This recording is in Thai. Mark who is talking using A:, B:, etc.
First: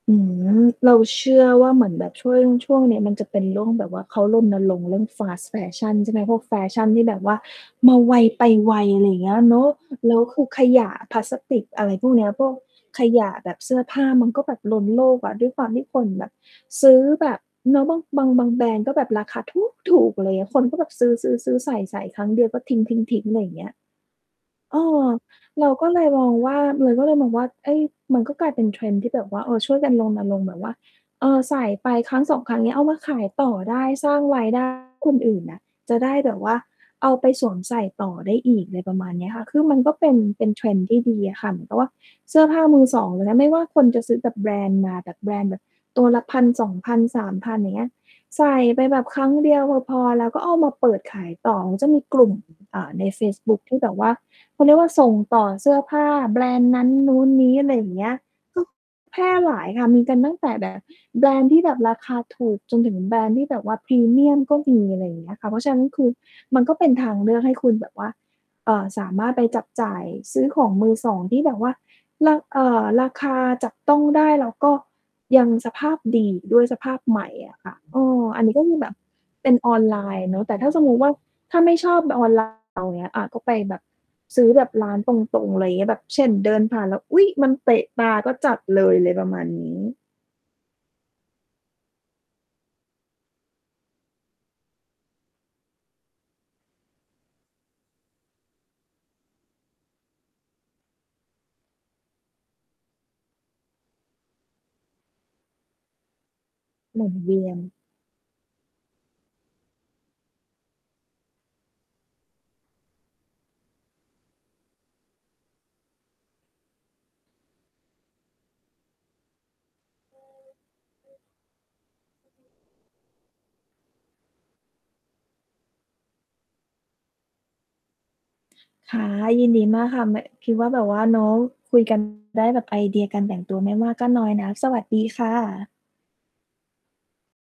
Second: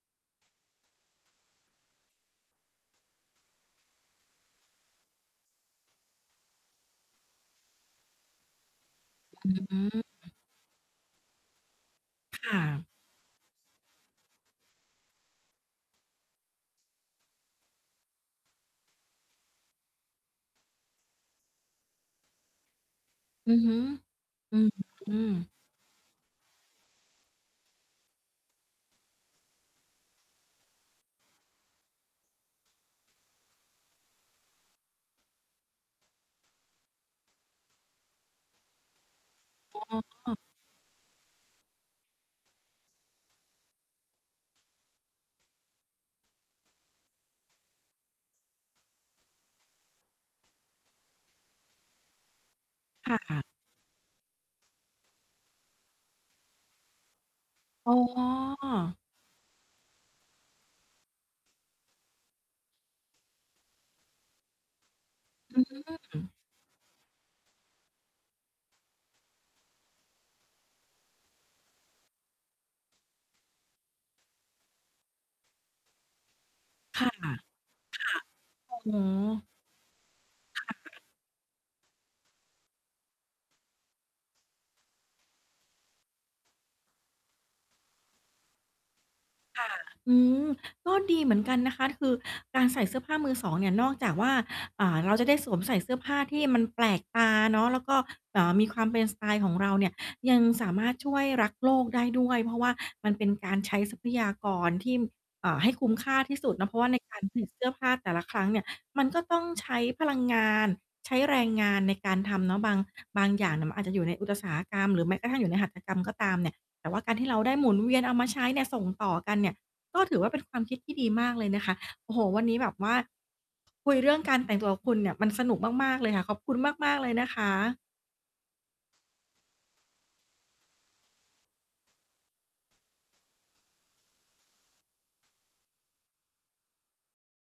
A: อืม เราเชื่อว่าเหมือนแบบช่วง ช่วงนี้มันจะเป็นเรื่องแบบว่า เขารณรงค์เรื่อง fast fashion ใช่ไหม พวกแฟชั่นที่แบบว่า มาไวไปไว อะไรอย่างเงี้ย
B: อ
A: เนาะ
B: ื
A: แล้ว
B: ม
A: คือขยะพลาสติก อะไรพวกเนี้ย
B: ค
A: พวก
B: ่ะ
A: ขยะแบบเสื้อผ้า มันก็แบบล้นโลกอะ ด้วยความที่คนแบบ ซื้อแบบเนาะ บาง บาง บางแบรนด์ ก็แบบราคาถู๊กถูก อะไรอย่างเงี้ย คนก็แบบซื้อ ๆ ๆ ใส่ ๆ ครั้งเดียวก็ทิ้ง ๆ ๆ อะไรอย
B: อื
A: ่าง
B: อ
A: เงี
B: ฮ
A: ้ย
B: ึ อื
A: เออ
B: อ
A: เราก็เลยมองว่า เราก็เลยมองว่า เฮ่ย มันก็กลายเป็น trend ที่แบบว่า เออ ช่วยกันรณรงค์แบบว่า เออ ใส่ไป 1-2 ครั้ง เงี้ย เอามาขายต่อได้ สร้างไว้ ได้ คนอื่นอะ จะได้แบบว่าเอาไปสวมใส่ต่อได้อีก อะไรประมาณนี้อะค่ะ คือมั
B: อ
A: นก็เป็น
B: ๋อ
A: เป็นเทรนด์ที่ดีอะค่ะ เหมือนกับว่าเสื้อผ้ามือสองนะ ไม่ว่าคนจะซื้อแบบแบรนด์มา แบบแบรนด์แบบตัวละ 1,000-2,000-3,000 อย่างเงี้ย ใส่ไปแบบครั้งเดียว พ พอแล้ว ก็เอามาเปิดขายต่อ เขาจะมีกลุ่ม อ่า ใน
B: ค
A: เฟ
B: ่
A: ซ
B: ะ
A: บุ๊คที่แบบว่า เขาเรียกว่า ส่งต่อเสื้อผ้าแบรนด์นั้นนู้นนี้ อะไรอย
B: อ
A: ่
B: ๋
A: างเงี้ย ก็
B: อ
A: แพร่หลายค่ะ มีกันตั้งแต่ แบบ แบรนด์ที่แบบราคาถูกจนถึงแบรนด์ที่แบบว่าพรีเมียมก็มี อะไรอย่างเงี้ยค่ะ เ
B: อ
A: พรา
B: ื
A: ะฉะนั้น คือ
B: ม
A: มันก็เป็นทางเลือกให้คุณแบบว่า เอ่อ สามารถไปจับจ่ายซื้อของมือสอง ที่แบบว่ารา เอ่อ ราคาจับต้องได้ แล้วก็ยังสภาพดีด้วยสภา
B: ค
A: พ
B: ่ะ
A: ใหม
B: ค
A: ่
B: ่ะ
A: อะค่ะ เออ อันนี้ก็ค
B: อ
A: ื
B: ๋
A: อแบบเ
B: อ
A: ป็นออนไลน์เนาะ แต่
B: ค่
A: ถ้าสมมุติ
B: ะ
A: ว่า ถ้าไม่ชอบออน ไลน์ อย่างเงี้ย อา ก็ไปแบบ ซื้อแบบร้านตรง ๆ อะไรอย่างเงี้ย แบบ เช่น เดินผ่านแล้ว อุ๊ย! มันเตะตา ก็จัดเลย อะไรประมาณ
B: ค
A: น
B: ่ะ
A: ี้
B: อืม ก็ดีเหมือนกันนะคะ คือการใส่เสื้อผ้ามือสองเนี่ย นอกจากว่า อ่า เราจะได้สวมใส่เสื้อผ้าที่มันแปลกตาเนาะ แล้วก็แบบว่ามีความเป็นสไตล์ของเราเนี่ย ยังสามารถช่วยรักษ์โลกได้ด้วย เพราะว่ามันเป็นการใช้ทรัพยากรที่ เอ่อ ให้คุ้มค่า ที่สุดเนาะ เพราะว่าใน
A: หมุ
B: ก
A: น
B: าร
A: เว
B: ผ
A: ี
B: ลิต
A: ย
B: เ
A: น
B: สื้อผ้าแต่ละครั้งเนี่ย มันก็ต้องใช้พลังงาน ใช้แรงงานในการทำเนาะ บาง บางอย่างน่ะมันอาจจะอยู่ในอุตสาหกรรมหรือแม้กระทั่งอยู่ในหัตถกรรมก็ตามเนี่ย แต่ว่าการที่เราได้หมุนเวียนเอามาใช้เนี่ย ส่งต่อกันเนี่ย ก็ถือว่าเป็นความคิดที่ดีมากเลยนะคะ โอ้โฮ วันนี้แบบว่า คุยเรื่องการแต่งตัวกับคุณเนี่ย มันสนุกมาก ๆ เลยค่ะ ขอบคุณมาก ๆ เลยนะคะ
A: ค่ะ ยินดีมากค่ะ ม คิดว่าแบบว่าเนาะ คุย กัน ได้แบบไอเดียการแต่งตัวไม่มากก็น้อยนะ สวัสดีค่ะ